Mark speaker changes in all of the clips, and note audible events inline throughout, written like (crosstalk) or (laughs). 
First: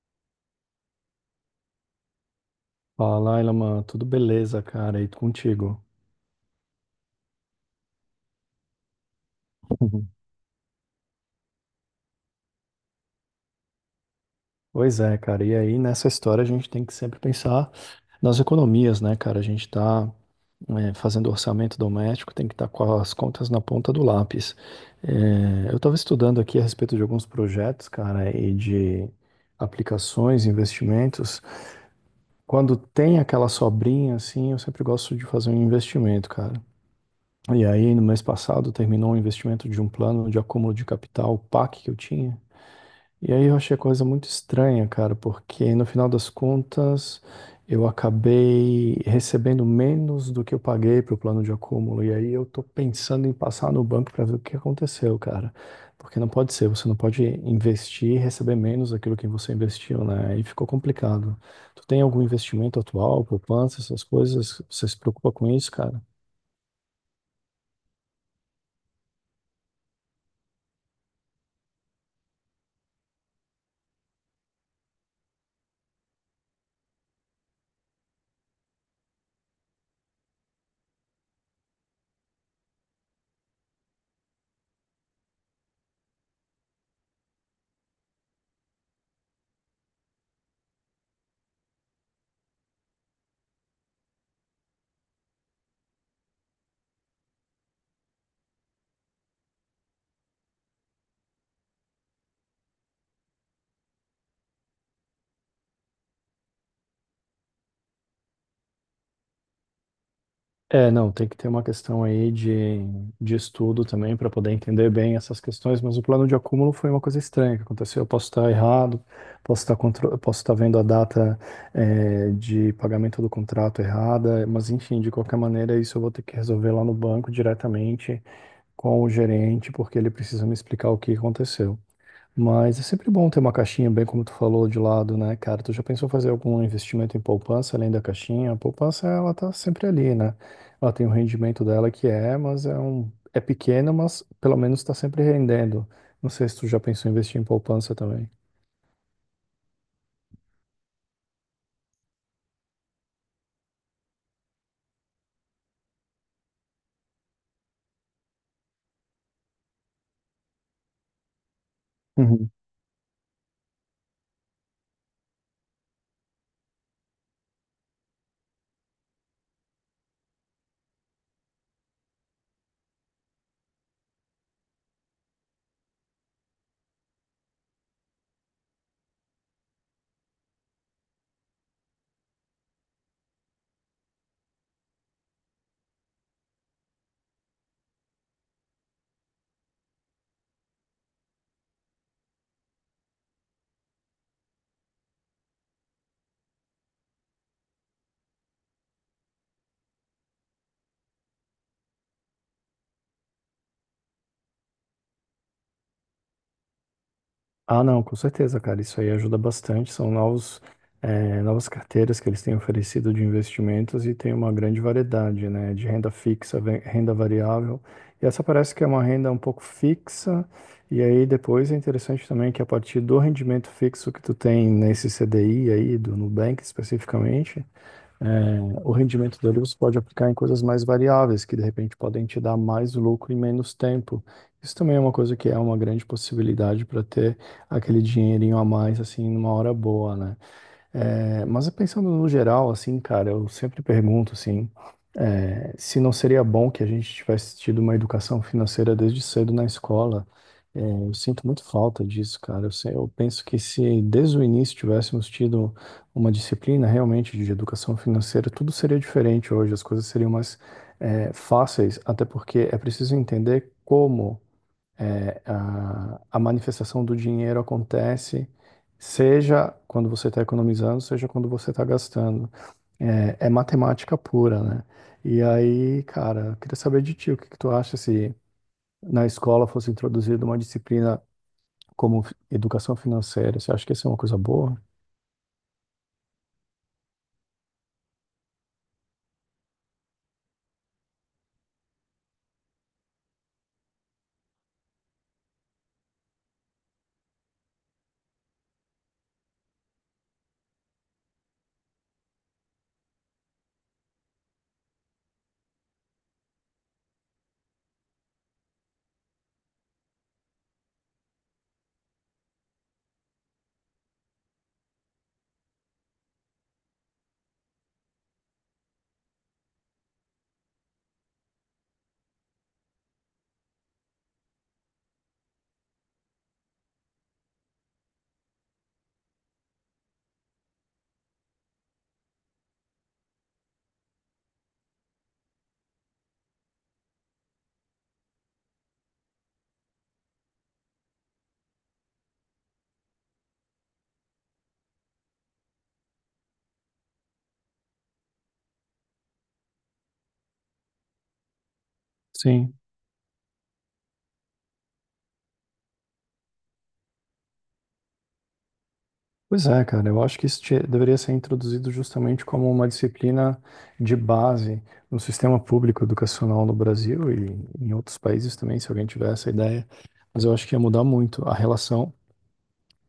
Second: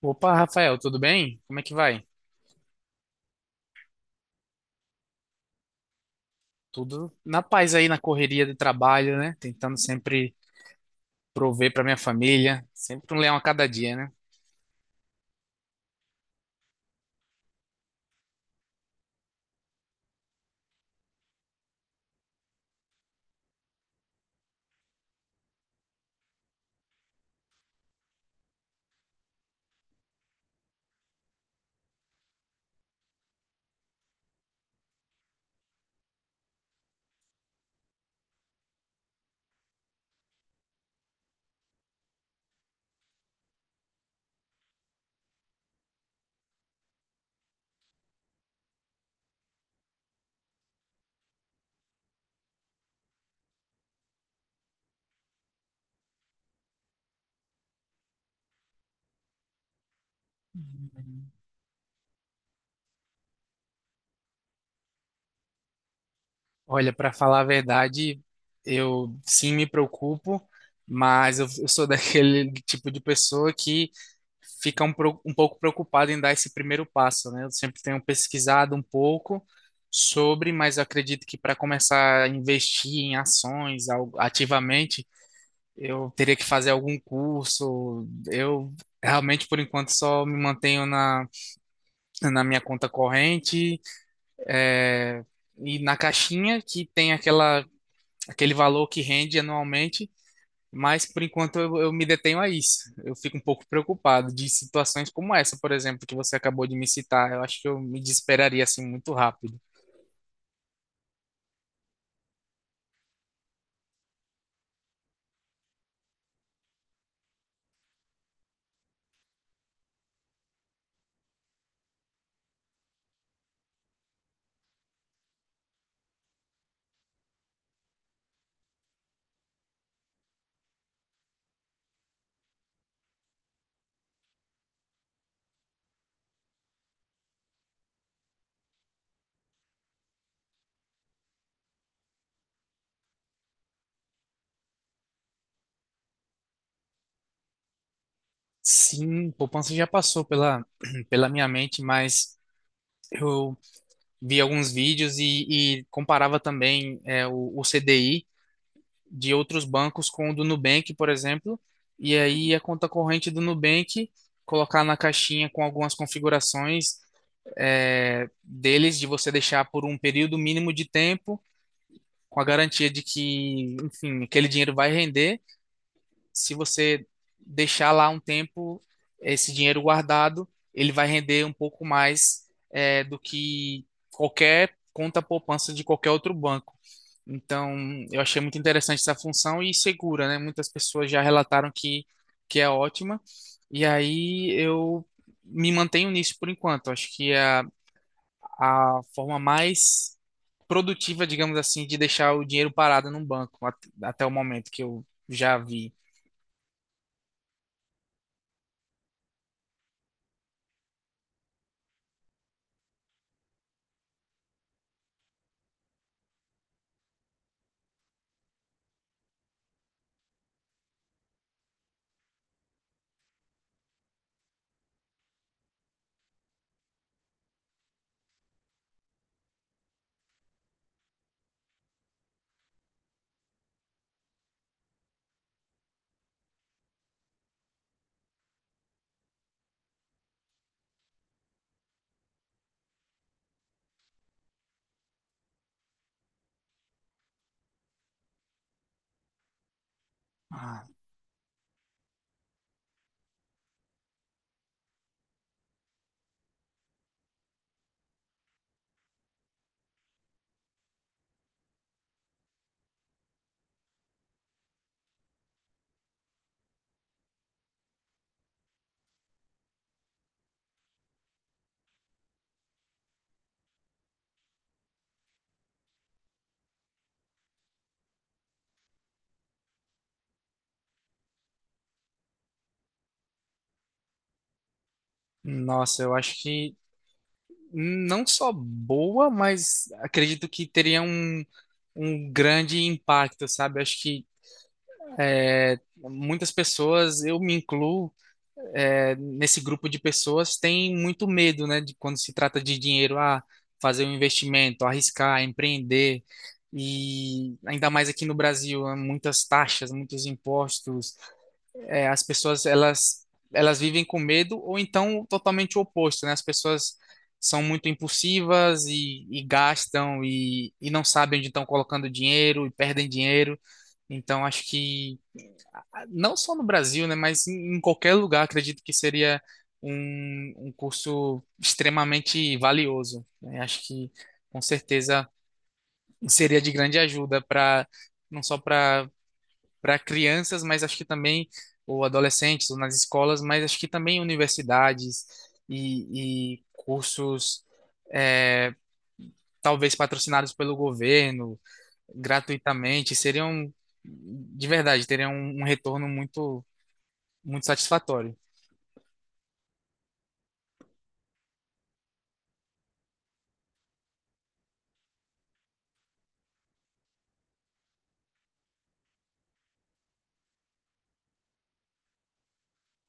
Speaker 1: Opa, Rafael, tudo bem? Como é que vai?
Speaker 2: Fala, Ilaman, tudo beleza, cara? E contigo?
Speaker 1: Tudo na paz aí, na correria do trabalho, né? Tentando
Speaker 2: Uhum.
Speaker 1: sempre prover para minha família, sempre um leão a cada dia, né?
Speaker 2: Pois é, cara. E aí, nessa história, a gente tem que sempre pensar nas economias, né, cara? A gente está fazendo orçamento doméstico, tem que estar com as contas na ponta do lápis. É, eu estava estudando aqui a respeito de alguns projetos, cara, e de aplicações, investimentos. Quando tem aquela sobrinha, assim, eu sempre gosto de fazer um investimento, cara. E aí, no mês passado, terminou um investimento de um plano de acúmulo de capital, PAC, que eu tinha. E aí eu achei a coisa muito estranha, cara, porque no final das contas eu acabei recebendo menos do que eu paguei pro plano de acúmulo. E aí eu tô pensando em passar no banco para ver o que aconteceu, cara. Porque não pode ser, você não pode investir e receber menos daquilo que você investiu, né? E ficou complicado. Tu tem algum investimento atual, poupança, essas coisas? Você se preocupa com isso, cara?
Speaker 1: Olha, para falar a verdade, eu sim me preocupo, mas eu sou (laughs) daquele tipo de pessoa que fica um pouco preocupada em dar esse primeiro passo, né? Eu sempre tenho pesquisado um pouco sobre, mas eu acredito que para começar a investir em ativamente eu teria que fazer algum curso. Eu realmente, por enquanto, só me mantenho na, na minha conta corrente e na caixinha, que tem aquela, aquele valor que rende anualmente. Mas, por enquanto, eu me detenho a isso. Eu fico um pouco preocupado de situações como essa, por exemplo, que você acabou de me citar. Eu acho que eu me desesperaria assim muito rápido.
Speaker 2: É, não, tem que ter uma questão aí de estudo também para poder entender bem essas questões, mas o plano de acúmulo foi uma coisa estranha que aconteceu. Eu posso estar errado, posso estar, posso estar vendo a data, de pagamento do contrato errada, mas enfim, de qualquer maneira, isso eu vou ter que resolver lá no banco diretamente com o gerente, porque ele precisa me explicar o que aconteceu. Mas é sempre bom ter uma caixinha, bem como tu falou, de lado, né, cara? Tu já pensou fazer algum investimento em poupança além da caixinha? A poupança, ela tá sempre ali, né? Ela tem o rendimento dela que é, mas é um pequeno, mas pelo menos tá sempre rendendo. Não sei se tu já pensou em investir em poupança também.
Speaker 1: Sim, poupança já passou pela, (clears throat) pela minha mente, mas eu vi alguns vídeos e comparava também o CDI de outros bancos com o do Nubank, por exemplo, e aí a conta corrente do Nubank colocar na caixinha com algumas configurações, deles, de você deixar por um período mínimo de tempo, com a garantia de que, enfim, aquele dinheiro vai render. Se você deixar lá um tempo esse dinheiro guardado, ele vai render um pouco mais do que qualquer conta poupança de qualquer outro banco. Então, eu achei muito interessante essa função e segura, né? Muitas pessoas já relataram que é ótima. E aí eu me mantenho nisso por enquanto. Acho que é a forma mais produtiva, digamos assim, de deixar o dinheiro parado num banco até o momento que eu já vi.
Speaker 2: Ah, não, com certeza, cara. Isso aí ajuda bastante. São novos, novas carteiras que eles têm oferecido de investimentos e tem uma grande variedade, né? De renda fixa, renda variável. E essa parece que é uma renda um pouco fixa. E aí depois é interessante também que a partir do rendimento fixo que tu tem nesse CDI aí, do Nubank especificamente, o rendimento dele você pode aplicar em coisas mais variáveis, que de repente podem te dar mais lucro em menos tempo. Isso também é uma coisa que é uma grande possibilidade para ter aquele dinheirinho a mais, assim, numa hora boa, né? É, mas pensando no geral, assim, cara, eu sempre pergunto, assim, é, se não seria bom que a gente tivesse tido uma educação financeira desde cedo na escola. É,
Speaker 1: Ah,
Speaker 2: eu sinto muito falta disso, cara. Eu, eu penso que se desde o início tivéssemos tido uma disciplina realmente de educação financeira, tudo seria diferente hoje, as coisas seriam mais, é, fáceis, até porque é preciso entender como. É, a manifestação do dinheiro acontece, seja quando você está economizando, seja quando você está gastando. É, é matemática pura, né? E aí, cara, eu queria saber de ti, o que que tu acha se na escola fosse introduzida uma disciplina como educação financeira? Você acha que isso é uma coisa boa?
Speaker 1: nossa, eu acho que não só boa, mas acredito que teria um, um grande impacto, sabe? Eu acho que muitas pessoas, eu me incluo, nesse grupo de pessoas, têm muito medo, né, de quando se trata de dinheiro, ah, fazer um investimento, arriscar, empreender. E ainda mais aqui no Brasil, há muitas taxas, muitos impostos, as pessoas, elas vivem com medo ou então totalmente o oposto, né? As pessoas são muito impulsivas e gastam e não sabem onde estão colocando dinheiro e perdem dinheiro. Então acho que, ah, não só no Brasil, né, mas em, em qualquer lugar acredito que seria um, um curso extremamente valioso, né? Acho que com certeza seria de grande ajuda para não só para para crianças, mas acho que também, ou adolescentes, ou nas escolas, mas acho que também universidades e cursos, é, talvez patrocinados pelo governo,
Speaker 2: Sim.
Speaker 1: gratuitamente, seriam, de verdade, teriam um, um retorno muito, muito satisfatório.
Speaker 2: Pois é, cara, eu acho que deveria ser introduzido justamente como uma disciplina de base no sistema público educacional no Brasil e em outros países também, se alguém tiver essa ideia. Mas eu acho que ia mudar muito a relação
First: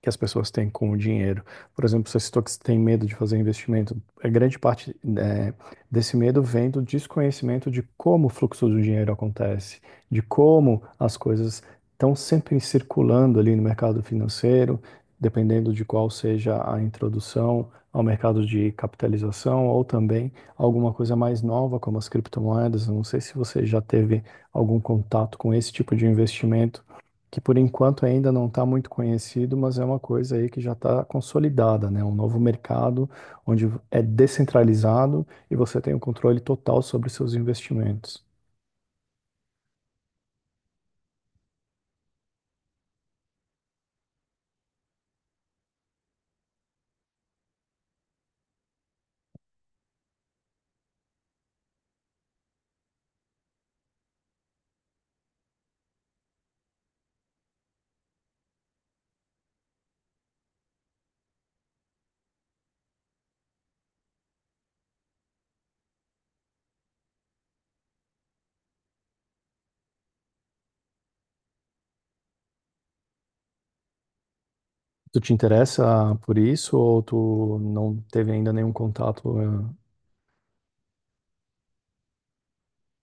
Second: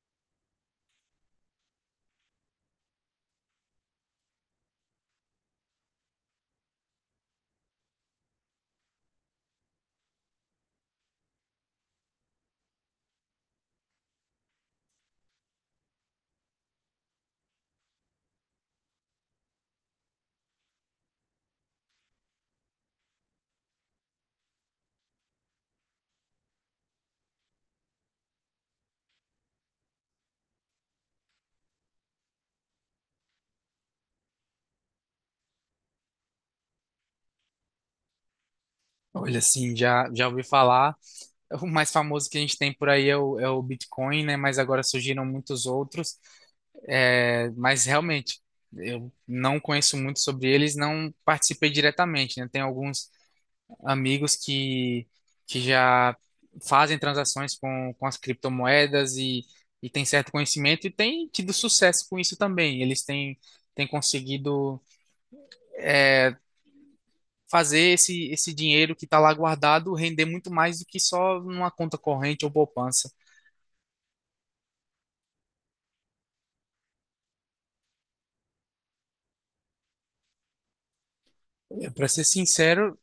Speaker 2: que as pessoas têm com o dinheiro. Por exemplo, você citou que você tem medo de fazer investimento. A grande parte, né, desse medo vem do desconhecimento de como o fluxo do dinheiro acontece, de como as coisas estão sempre circulando ali no mercado financeiro, dependendo de qual seja a introdução ao mercado de capitalização ou também alguma coisa mais nova, como as criptomoedas. Eu não sei se você já teve algum contato com esse tipo de investimento que por enquanto ainda não está muito conhecido, mas é uma coisa aí que já está consolidada, né? Um novo mercado onde é descentralizado e você tem o controle total sobre os seus investimentos.
Speaker 1: Olha, assim, já, já ouvi falar. O mais famoso que a gente tem por aí é é o Bitcoin, né? Mas agora surgiram muitos outros. É, mas realmente, eu não conheço muito sobre eles, não participei diretamente, né? Tem alguns amigos que já fazem transações com as criptomoedas e têm certo conhecimento e têm tido sucesso com isso também. Eles têm, têm conseguido, é, fazer esse, esse dinheiro que está lá guardado render muito mais do que só numa conta corrente ou poupança.
Speaker 2: Tu te interessa por isso ou tu não teve ainda nenhum contato? Eh?
Speaker 1: Para ser sincero,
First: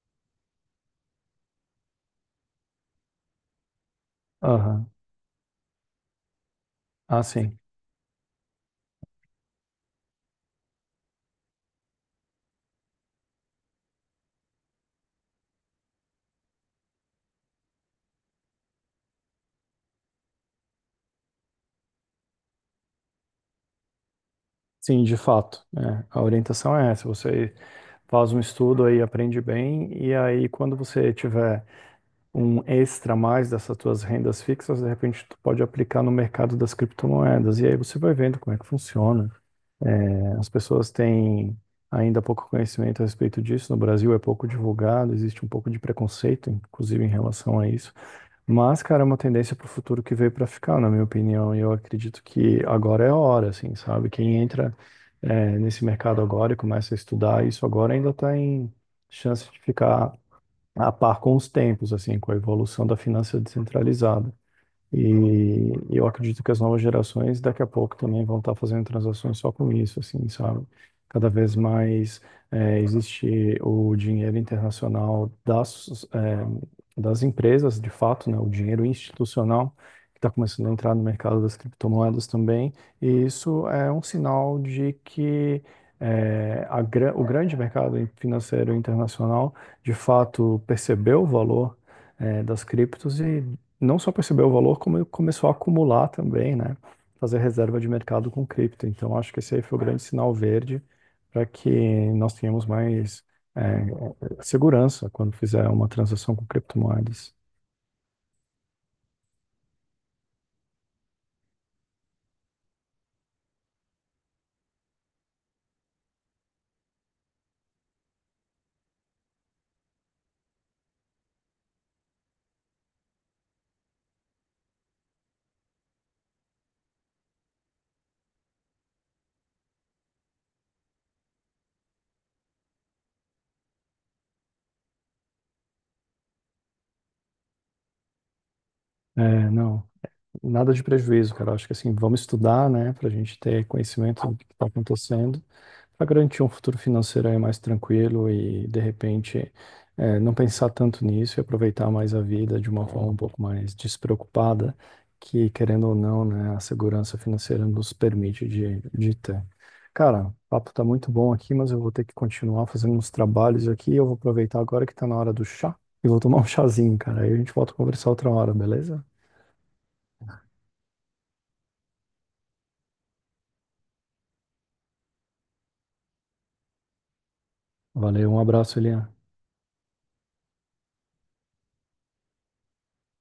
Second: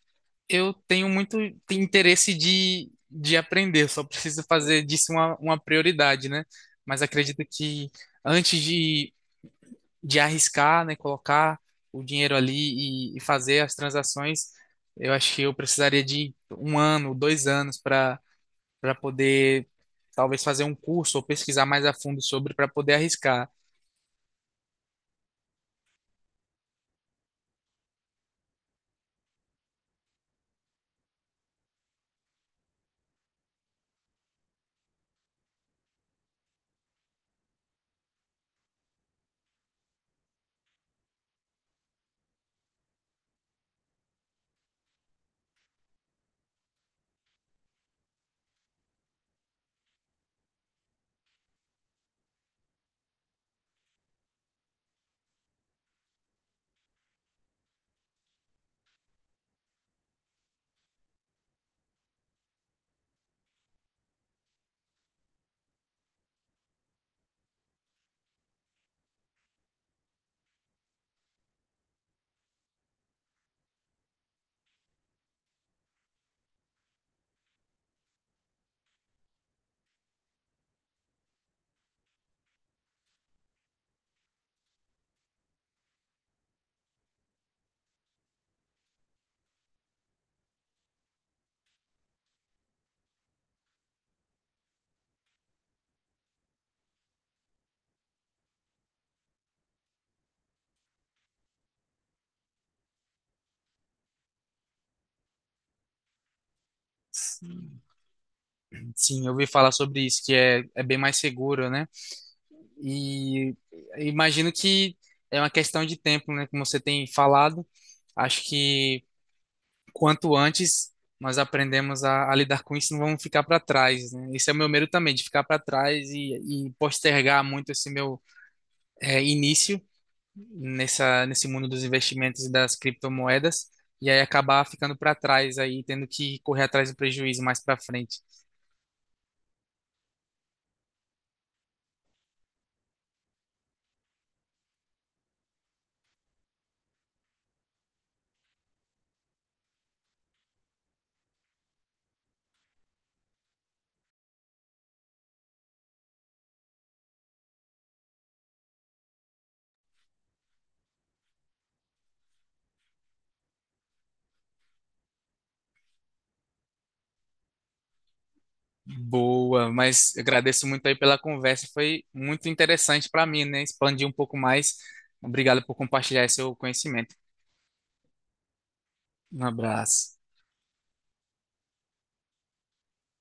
Speaker 1: eu tenho muito interesse de aprender, só preciso fazer
Speaker 2: Aham.
Speaker 1: disso uma prioridade, né? Mas
Speaker 2: Ah,
Speaker 1: acredito
Speaker 2: sim.
Speaker 1: que antes de arriscar, né, colocar o dinheiro ali e fazer as transações, eu acho que eu precisaria de um ano, dois anos para para poder talvez fazer um curso ou pesquisar mais a fundo sobre para poder arriscar.
Speaker 2: Sim, de fato. É. A orientação é essa. Você faz um estudo aí, aprende bem, e aí quando você tiver um extra a mais dessas tuas rendas fixas, de repente tu pode aplicar no mercado das criptomoedas. E aí você vai vendo como é que funciona. É, as pessoas têm ainda pouco conhecimento a respeito disso. No Brasil é pouco divulgado, existe um pouco de preconceito, inclusive em relação a isso. Mas, cara, é uma tendência para o futuro que veio para ficar, na minha opinião. E eu acredito que agora é a hora, assim, sabe? Quem entra, é, nesse mercado agora e começa a estudar isso agora ainda está em chance de ficar a par com os tempos, assim, com a evolução da finança descentralizada. E eu acredito que as novas gerações daqui a pouco também vão estar fazendo transações só com isso, assim, sabe? Cada vez mais existe o dinheiro internacional das, das empresas, de fato, né? O dinheiro institucional que está começando a entrar no mercado das criptomoedas também. E isso é um sinal de que o grande mercado financeiro internacional, de fato, percebeu o valor das criptos e não só percebeu o valor, como ele começou a acumular também, né? Fazer reserva de mercado com cripto. Então, acho que esse aí foi o grande sinal verde para que nós tenhamos mais é, segurança quando fizer uma transação com criptomoedas.
Speaker 1: Sim, eu ouvi falar sobre isso, que é, é bem mais seguro, né? E imagino que é uma questão de tempo, né? Como você tem falado, acho que quanto antes nós aprendemos a lidar com isso, não vamos ficar para trás, né? Esse é o meu medo também, de ficar para trás e postergar muito esse meu início nessa, nesse mundo dos investimentos e das criptomoedas, e aí acabar ficando para trás aí, tendo que correr atrás do prejuízo mais para frente.
Speaker 2: É, não. Nada de prejuízo, cara. Acho que assim, vamos estudar, né, para a gente ter conhecimento do que está acontecendo, para garantir um futuro financeiro aí mais tranquilo e, de repente, não pensar tanto nisso e aproveitar mais a vida de uma forma um pouco mais despreocupada, que, querendo ou não, né, a segurança financeira nos permite de ter. Cara, o papo tá muito bom aqui, mas eu vou ter que continuar fazendo uns trabalhos aqui. Eu vou aproveitar agora que tá na hora do chá e vou tomar um chazinho, cara. Aí a gente volta a conversar outra hora, beleza?
Speaker 1: Boa, mas agradeço muito aí pela conversa, foi muito interessante para mim, né? Expandir um pouco mais. Obrigado por compartilhar esse seu conhecimento.
Speaker 2: Valeu, um abraço, Elian.
Speaker 1: Um abraço.